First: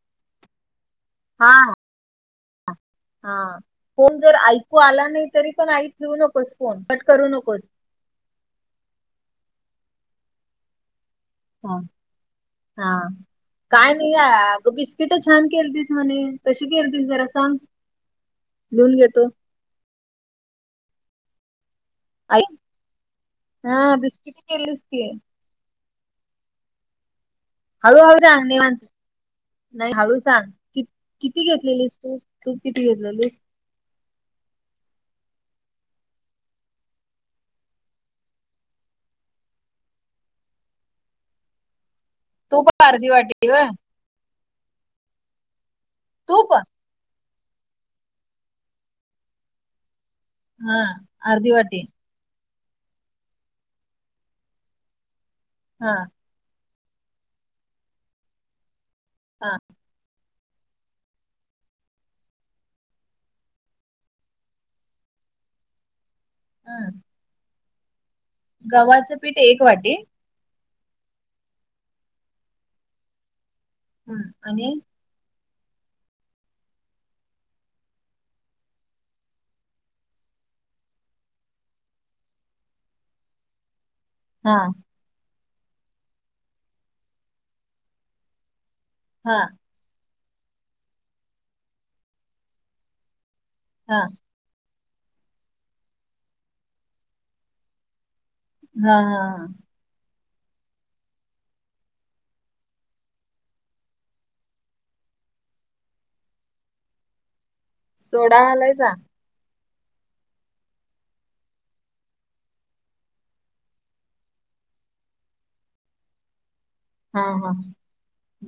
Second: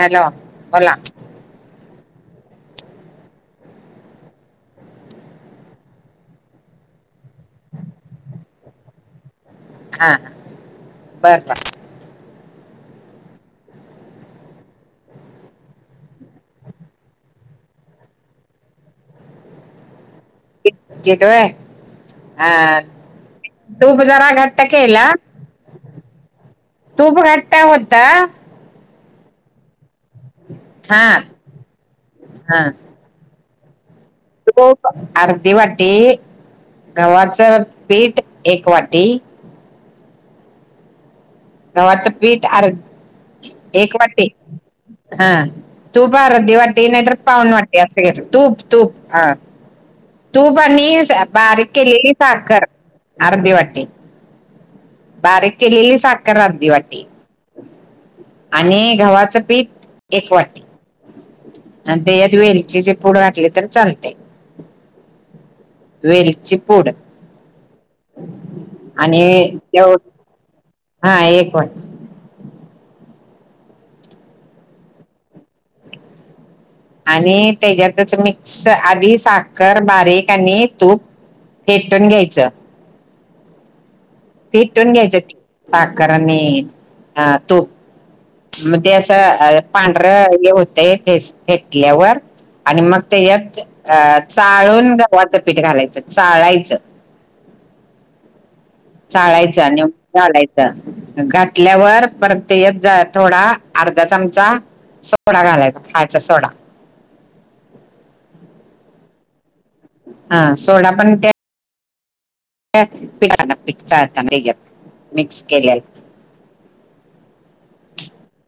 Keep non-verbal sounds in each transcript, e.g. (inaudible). Hello बोला हा (unintelligible) हा फोन जर ऐकू आला नही. तरी पण आई ठेवू नकोस फोन कट करू नकोस. हा हा बर बां ह हा काय नाय आग बिस्किट छान केलतीस म्हणे कशी केलतीस जरा सांग लिहून घेतो. केक केक व्हय. आई हा हा तूप जरा बिस्किट घट्ट केलीस की केला तूप घट्ट होत हळूहळू सांग निवांत नाही हळू सांग. कि हा किती घेतलेलीस तू तूप किती घेतलेलीस तूप अर्धी वाटी, गव्हाच पीठ एक वाटी गव्हाच पीठ तूप आर्र अर्धी वाटी ग एक वाटी हा. तूप अर्ध वाटी नायतर पावून वाटी असं घ्यायच तूप तूप ह तूप हा आणि स अर्धी बारीक वाटी केलेली साखर अर्धी वाटी बारीक हा केलेली साखर आर्धी वाटी आणि गव्हाचं हा पीठ एक वाटी आणि त्येजात वेलचीची पुड घातली तर चालते. वेलची पूड हा. गव्हाचं आणि पीठ एक वाटी तेव- हा एक वाटी हं आणि आणि त्याच्यातच मिक्स आधी साखर बारीक आणि तूप फेटून घ्यायच. हा फेटून घ्यायच साखर आणि अ तूप म ते अस हा अ पांढरं हे होतय फेस फेटल्यावर आणि मग त्याच्यात हा अ चाळून गव्हाचं पीठ घालायचं चाळायचं. हा हा चाळायच न घातल्यावर परत य थोडा अर्धा चमचा सोडा घालायचा. खायचा सोडा सोडा गालायचा हा. सोडा पण त्या पिठपठचाता रे मिक्स केले हा. हा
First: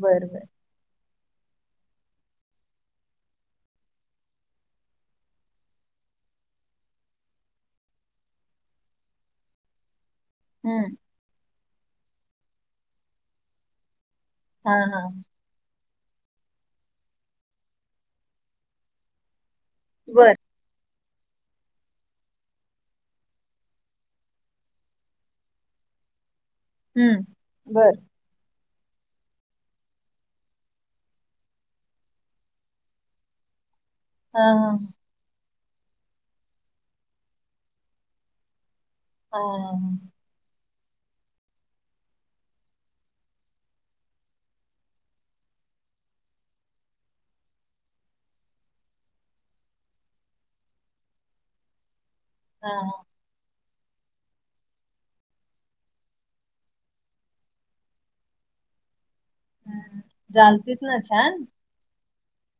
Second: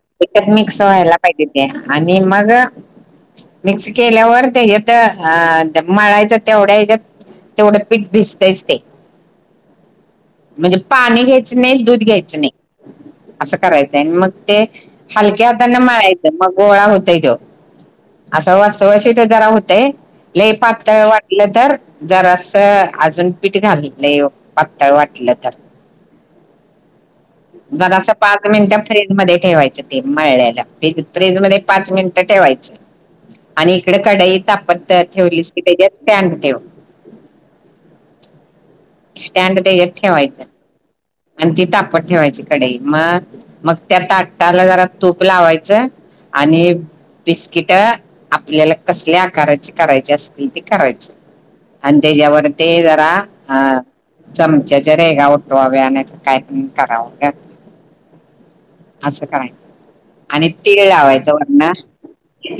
बर बर एकत मिक्स व्हायला पाहिजे. ते आणि मग मिक्स केल्यावर त्याच्यात मळायचं तेवढ्या हच्यात तेवढं पीठ भिजतच. म्हणजे हम्म पाणी घ्यायचं नाही. दूध घ्यायच नाही. असं करायचंय. मग ते हा हा हलक्या हतान मळाच मग गोळा होतय. तो असं वा श ते जरा होतेय. बरं लई पातळ वाटलं. तर जरा असं अजून पीठ घाललंय. पातळ वाटलं तर हम्म बर जरास, पीट पाच मिनिटं फ्रीज मध्ये ठेवायचं. ते मळला फ फ्रीज मध्ये पाच मिनिटं ठेवायचं. आणि इकडे कडई हा हा तापत्त. ठेवली. की त्याच्याॅन ठेव. हा हा स्टँड ते आणि ती तापत ठेवायची कडेई मग मग त्या ताटटाला जरा तूप लावायचं. आणि बिस्किट आपल्याला कसल्या आकाराची करायची असतील ते करायची. आणि त्याच्यावर हा ते हा जरा अ चमच्याच्या रेगा उठवाव्या आणि- काय करावं. असं कराय. हम्म आणि जालतीत तीळ ना लावायचं. छान वरण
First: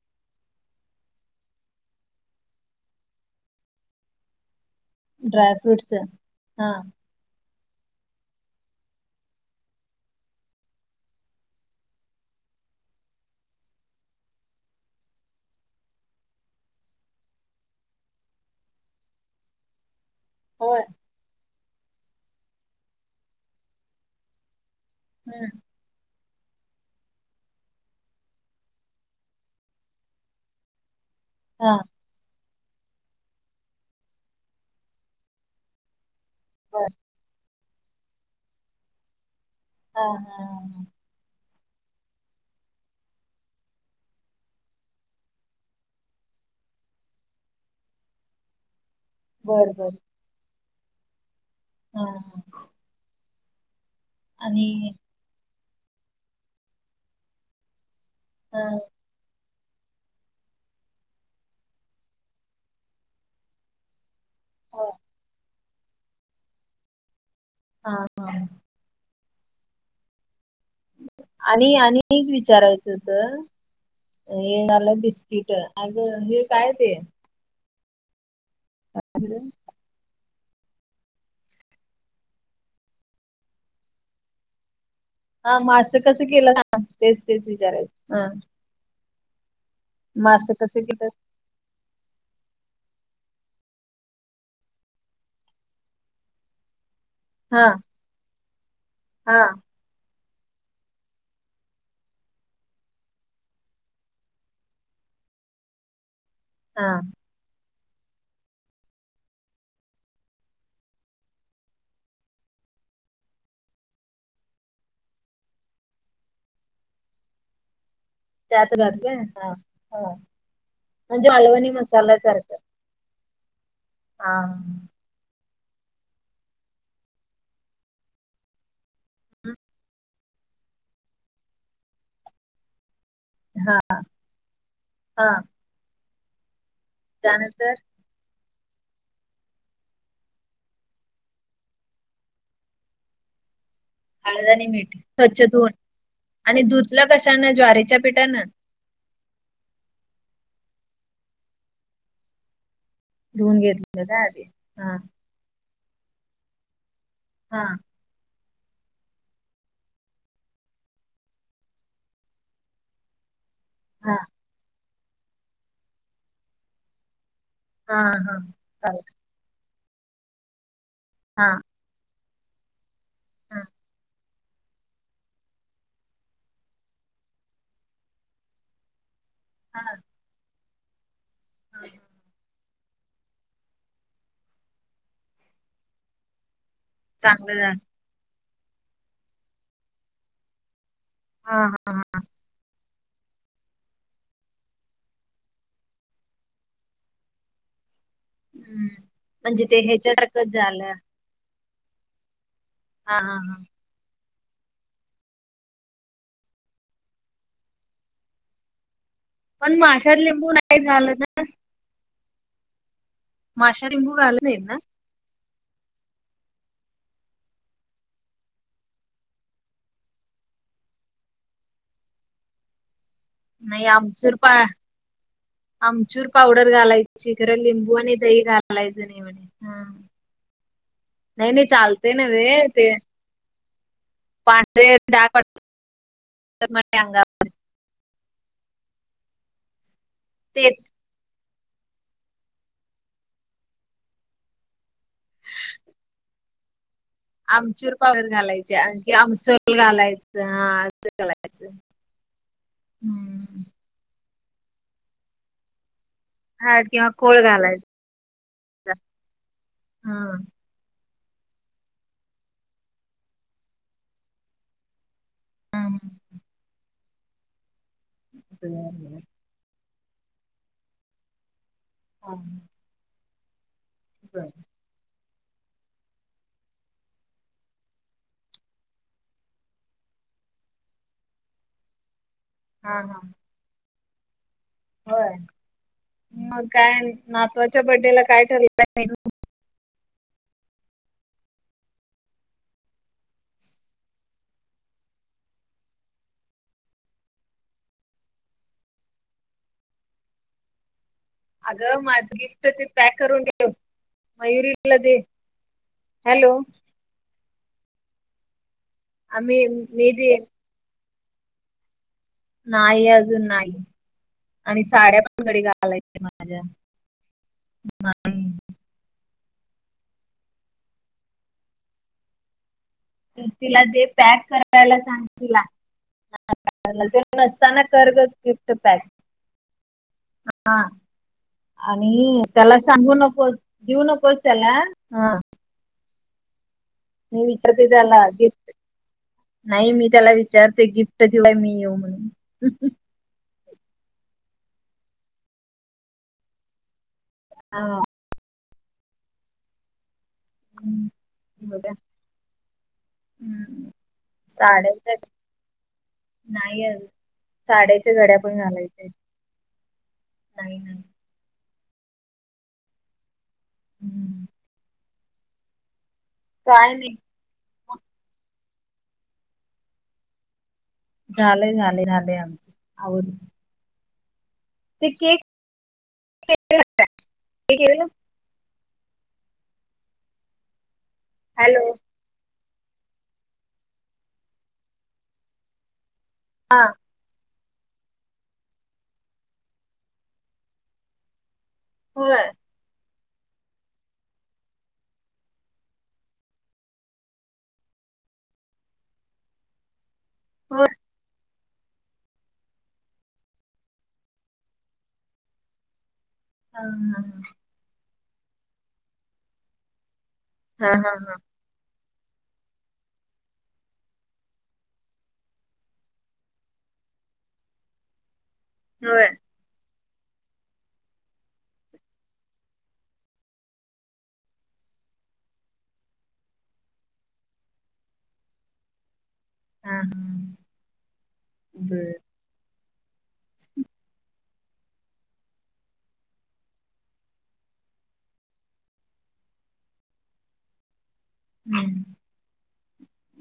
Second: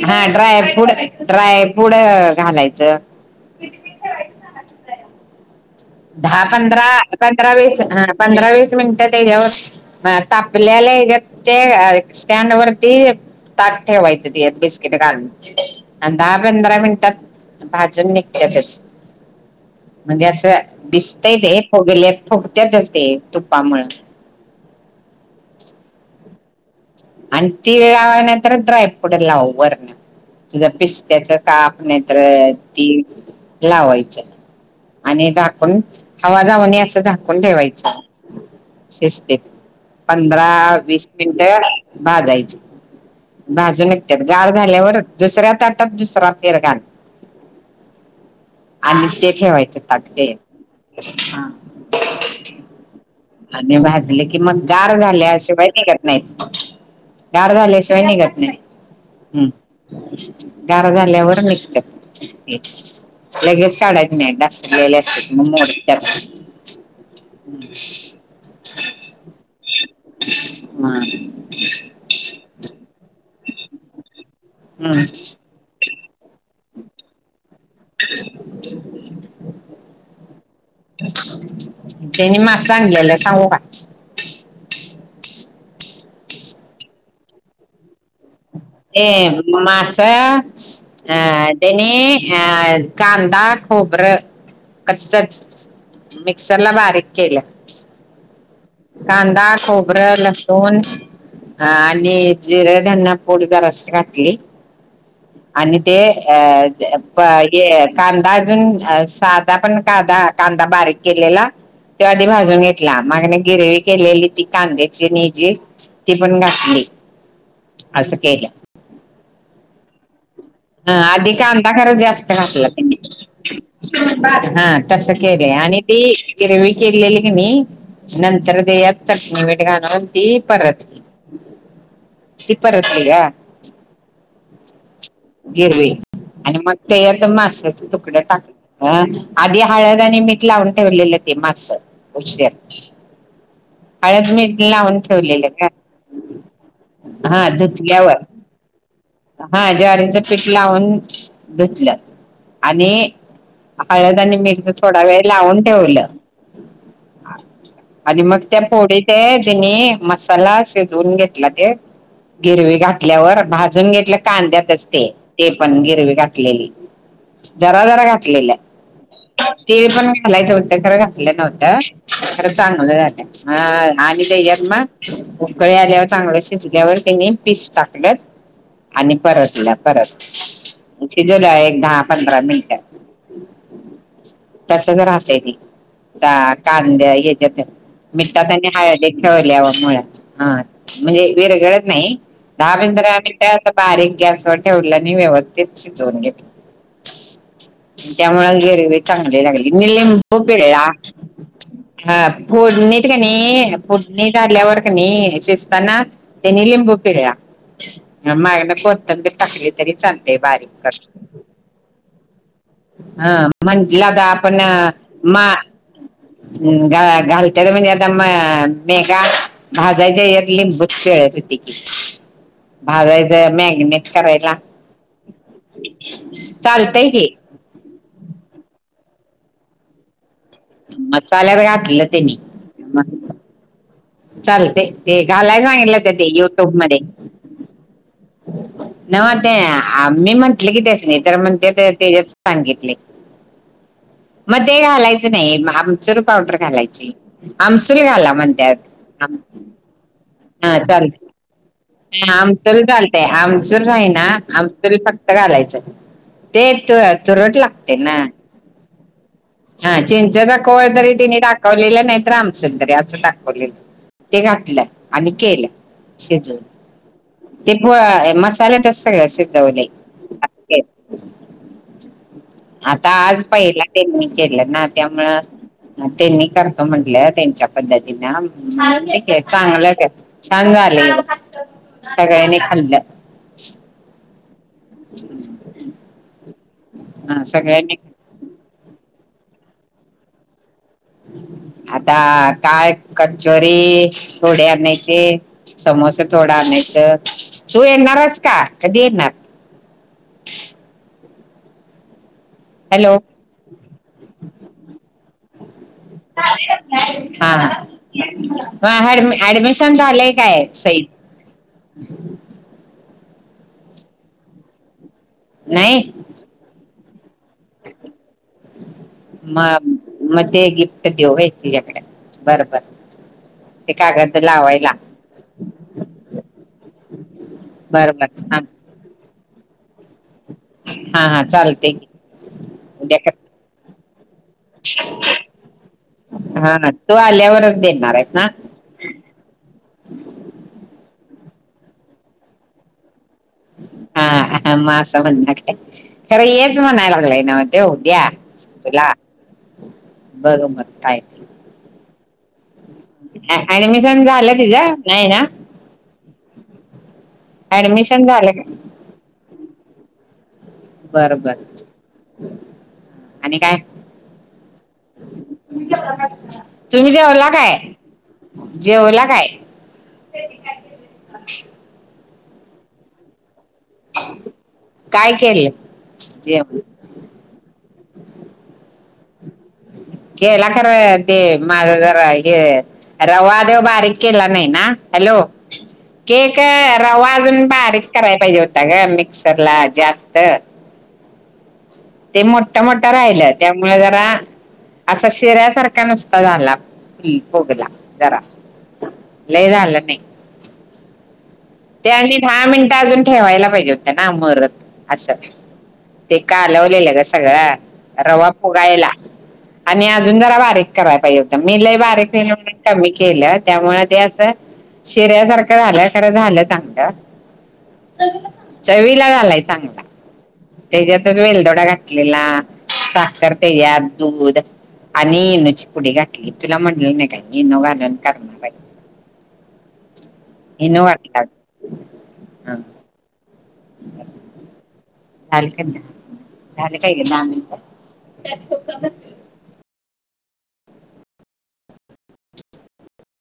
हा ड्राय फूड घालायचं. ड्राय फ्रूटस दहा हा पंधरा पंधरा वीस ह पंधरा वीस मिनिटं त्याच्यावर. म तापलेला इगत ते अ स्टँड वरती. ताट ठेवायचं ते बिस्किट घालून दहा पंधरा मिनिटात. भाजूण निघतातच म्हणजे असं होय दिसतंय ते फोगलेत फुगत्यातच ते तुपामुळे हम्म आणि तिळ लाव नाय तरं ड्रायफ्रूट लाव वरती तुझ्या पिस्त्याच. हा काप नाय तर तिळ लावायचं आणि झाकू हवा जाऊनी बर असं झाकून ठेवायचं शिजतंय हा हा पंधरा हा वीस. मिनटं भाजायची. भाजून निघतात गार झाल्यावर दुसऱ्या ताटात दुसरा फेर घाल आणि ते बर ठेवायच बर ताट ते. हा ह आणि भाजले की मग आणि गार झाल्याशिवाय निघत नाहीत गार झाल्याशिवाय निघत नाहीत. हा हम् गार झाल्यावर निघत्यात. लगेच काढायच नाही (unintelligible) होय असत मग मोडत्यात. हा (inaudible) हा हम्. आणि आणि एक विचारायचं होत हे आलं हम्म. बिस्किट अग हे काय ते (inaudible) (unintelligible) तेनी मांस आणलेलं सांगू का? हा मास कसं केलंसा? तेच तेच विचारायचं हा हे मांस मास कसं केलं अ तेनी अ कांदा, खोबर कच्चचं मिक्सरला बारीक केलं. हा हा कांदा, खोबर ल सून आणि जिर, धनपूड जरासं घातली आणि ते अ हा प ते कांदा अजून साधा पण कादा कांदा बारीक केलेला त्यो आधी भाजून घेतला मागन गिरवी केलेली ती कांद्याची आणि हेजी ती पण घातली. आसं केल. आसं (unintelligible) काय हा हा. हा म्हणजे आधी कांदा मालवणी खरं जास्त मसाल्यासारखं घातला तेनी हा. तसं केलय आणि ती गिरवी केलेली कनी नंतर तेच्यात चटणी, मीठ घालून ती परतली. ती परतली गं. हा, हा. गिरवी आणि मग ते आता त्यानंतर माश्याचे तुक ड टाक अ आधी हळद आणि मीठ लावून ठेवलेलं ते मास. उशर् हाळद, हळद मीठ आणि लावून स्वच्छ ठेवलेले गं. धुवून आणि धूतल कशान ज्वारीच्या पीठानं? हा ज्वारीचं पीठ लावून धुतलं आणि धुवून घेतलं हाळद का आणि आधी मिठ ज हा थोडा वेळ लावून ठेवलं. हां. आणि मग त्या फोडी ते तेनी मसाला शिजवून घेतला ते गिरवी घातल्यावर भाजून घेतलं हा कांद्यातच ते, ते पण गिरवी घातलेली जरा जरा हा हा घातलेल चालेल ते पण घालायच होत खर घातल हा हा नव्हत खरं चांगलं झालय. हा हां आणि तेज्यात म उकळी आल्यावर चांगलं शिजल्यावर त्यांनी पीस टाकलं, आणि परतल्या हा. परत शिजवल्या एक दहा पंधरा मिनट तसचं राहतय ते कां कांद्या चांगलं हेच्यात झालं मिठात आणि हाळदीत ठेवल्यामुळ हां म्हणजे हा विरगळत हा हा नाही, दाहा पंधरा मिन ट बारीक गॅसवर ठेवलं आणि व्यवस्थित शिजवून घेतलं. त्यामुळ हम्म गिरवी चांगली म्हणजे लागली. ते मी लिंबू ह्याच्यासारखंच पिळा झालं हा हा फोडणीत हा हा कनी फोडणी झाल्यावर कनी शिजताना त्यांनी लिंबू पिळा. मागन कोथंबीर टाकली पण तरी माशात चालतय लिंबू बारीक नाही घालत ना करू हा माशात म्हटलं लिंबू आता घालत आपण नाहीत ना मा हम् गा घालत्यात म्हणजे आता म मेघा भाजायच्या यात लिंबूच पिळत होते की. भाजायचं नाही मॅग्नेट आमचूर पा करायला आमचूर पावडर चालतंय की घालायची गं. (unintelligible) लिंबू आणि दही घालायच नाही म्हणे हा. नाही मसाल्यात नाही घातलं चालते त्यांनी नव्हे ते चालते पांढरे ते डाग पडतात घालाय सांगितलंत ते युट्यूबमध्ये. म्हणे अंगावर नव्हं ते आम्ही म्हंटल कि तेच त्यासनी तर म्हणत्यात तेज्यात सांगितलय मध्ये घालाय नाही आमचूर पावडर घालायची. आमचूर आमसूल पावडर घाला घालायचे आणखी म्हणतात आमसोल घालायचं हा असं घालायचं. आमसुल घालतय हम्म. आमचूर नाई ना आमसूल फक्त घालायचं. ते हा तू किंवा कोळ तूरट घालायचा लागते ना? हां हा चिंच घाल. होय तरी तिने टाकवलेलं नाही तर आमसूल त ते आ सच दाखवलेलं ते घातलं. आणि केलं शिजवून. ते प मसाला तच सगळ शिजवलय आक्के आता आज पहिला त्यांनी बर केलं ना त्यामुळं त्यांनी करतो म्हंटलं त्यांच्या पद्धतीनं चांगलं कि छांन झाले बघ सगळ्यांनी हां खाल्लं हा. होय म काय हा नातवाच्या सगळ्यांनी बडे ला काय ठरलंय आता काय कचोरी थोडी आणायचे. समोस थोडं आणायचं तू येणारस का? कधी येणार? अगं माझं गिफ्ट त ते हॅलो पॅक करून ठेव. मयूरी ला दे. हॅलो, ऍ हा हा ऍडमि आम्ही ऍडमिशन मी झालंय दे काय सई? नाई अजून नाई आणि साड्या पण घडी घालायच्या माझ्या. (inaudible) म म ते गिफ्ट देऊ व्हय तिज्याकडं बर बर. तर तिला ते कागद पॅक लावायला करायला सांग तिला. हा हालचल सताना बर कर बर ग सांग गिफ्ट पॅक. हा हा चालते की आणि त्याला सांगू उद्या कर नकोस. देऊ नकोस. त्याला हां. हां ना तो आल्यावरच विचारते त्याला देणारेस ना? गिफ्ट नाही मी त्याला विचारते गिफ्ट दिलाय मी येऊ म्हणून. हा हां म आसं म्हण ना काय खरं येच म्हणाय लागलंय. ना य हा. त उद्या उद्या बघ मग काय? बगूया. ऍ ऍडमिशन झालं तिझं. नाई ना? नाई अजून साड्याच्या ऍडमिशन घड्या झालं पण का घालायच्यायत. नाई. बरं बरं आणि काय? हम्म. काय तुम्ही नाही जेवला काय? जेवला काय? झालंय झालंय झालंय आमचं आवरलं. ते काय केक केलं जेवण (unintelligible) केला खरं ते हॅलो माझ जरा हे रवा तेव बारीक केला नाही ना हॅलो केक हां. रवा अजून बारीक कराय पाहिजे होता ग मिक्सर ला जास्त. होय ते मोट्टा मोट्टा राहिलय त्यामुळं जरा आसा शिऱ्यासारखा नुसता झाला हम फुगला जरा. लई झालं ते. हो. ते आणि् दहा मिनिटं अजून ठेवायला पाहिजे होत् ना मुरत आसं. ते हा कालवलेलं ग सगळं रवा फुगायला. आणि अजून जरा हा बारीक हा हा कराय हा पाहिजे होता. मी लय बारीक केल ते कमी केलं त्यामुळे ते आसं शिऱ्यासारखं झालं खरं झालं चांगलं. चवीला होय झालाय चांगला. तेज्यातच वेलदोडा घातलेला साखर तेज्यात दूध आणि इनोची पुडी घातली तुला मणल नाय काय इनो घालून करणार आय. हाम्. इनो (unintelligible) (inaudible) अ (inaudible) ल काय धल काय ग न मिट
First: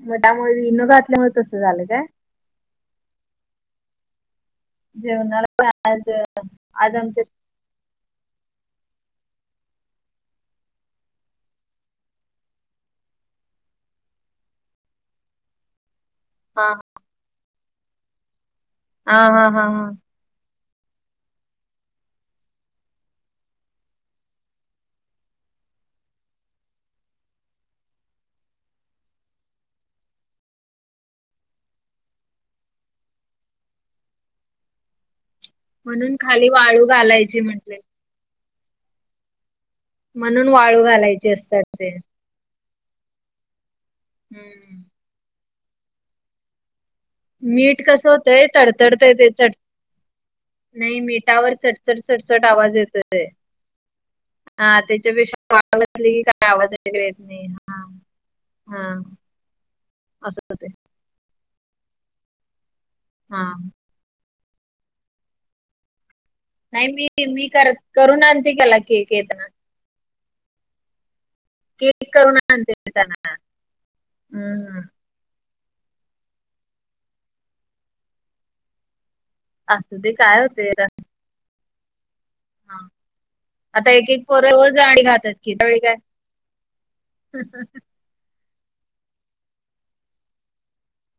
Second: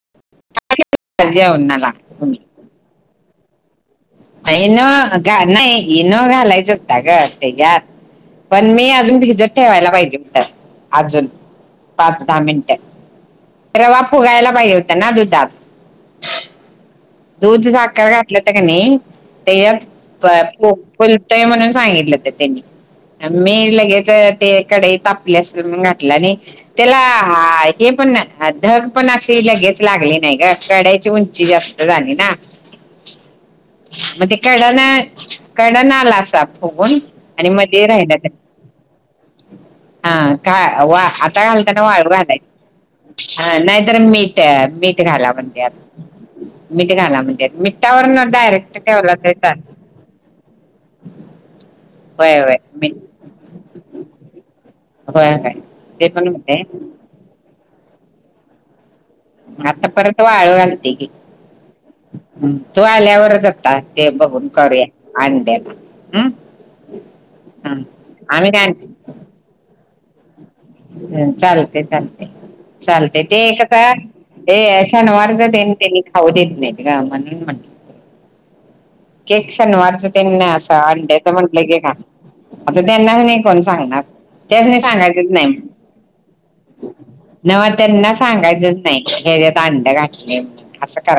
त्यामुळे इनो घातल्यामुळे तस झाल जेवणाला काय? तुम्ही इनो जेवणाला पण नाही आज इनो घालायचं आज होता आमच्या ग पण मी अजून भिजत ठेवायला पाहिजे होतात अजून पाच दहा मिनिटं रवा फुगायला पाहिजे होता ना दुधात हा दूध साखर घातलं होतं की नाही, हा हा ते हा हा एक फुलतोय म्हणून सांगितलं. ते त्यांनी मी लगेच ते कढई तापली असेल, मनुन घातलं नई त्याला हा, हे पण धग पण अशी लगेच लागली नाही ग कढईची उंची जास्त झाली ना. मग ते कड न कडन म्हणून आला असा खाली वाळू फुगून घालायची आणि म्हंटले मध्ये राहिला त्या हा म्हणून का वाळू वा घालायची आता असतात घालताना ते वाळू घालाय की, हा नाहीतर मीठ हम्म मीठ घाला मग त्यात मीठ कसं न होतंय डायरेक्ट तडतडतय ठेवला तरी त चालत नाही मिठावर चटचट होय चटचट होय आवाज मीठ येतो. हा होय होय त्याच्यापेक्षा ते की पण काय होते आवाज वगैरे येत नाही. हा, हा, आता परत असं होतंय वाळू ती कि वळल्यावरचं हा आता. ते बघून करूया आनऊयात हा नाही मी कर करून काय आणते (unintelligible) हम् चाल ते केक चालते, करून आणते त्यांना चालते. ते कस ते हम्म शनिवार च तेनी खाऊ देत नाहीत. म्हूणन म्हटल केक असू शनिवारचं दे काय तेन होते असअंड्याच म्हंटलं की हा आता त्यांना की नाही कोण आता सांगणार एक एक पोरं रोज त्यासनी अंडी सांगायचेच नाही. (unintelligible) नाव त्यांना सांगायचंच नाही यात आडं घातलं म्हणून असं करायच.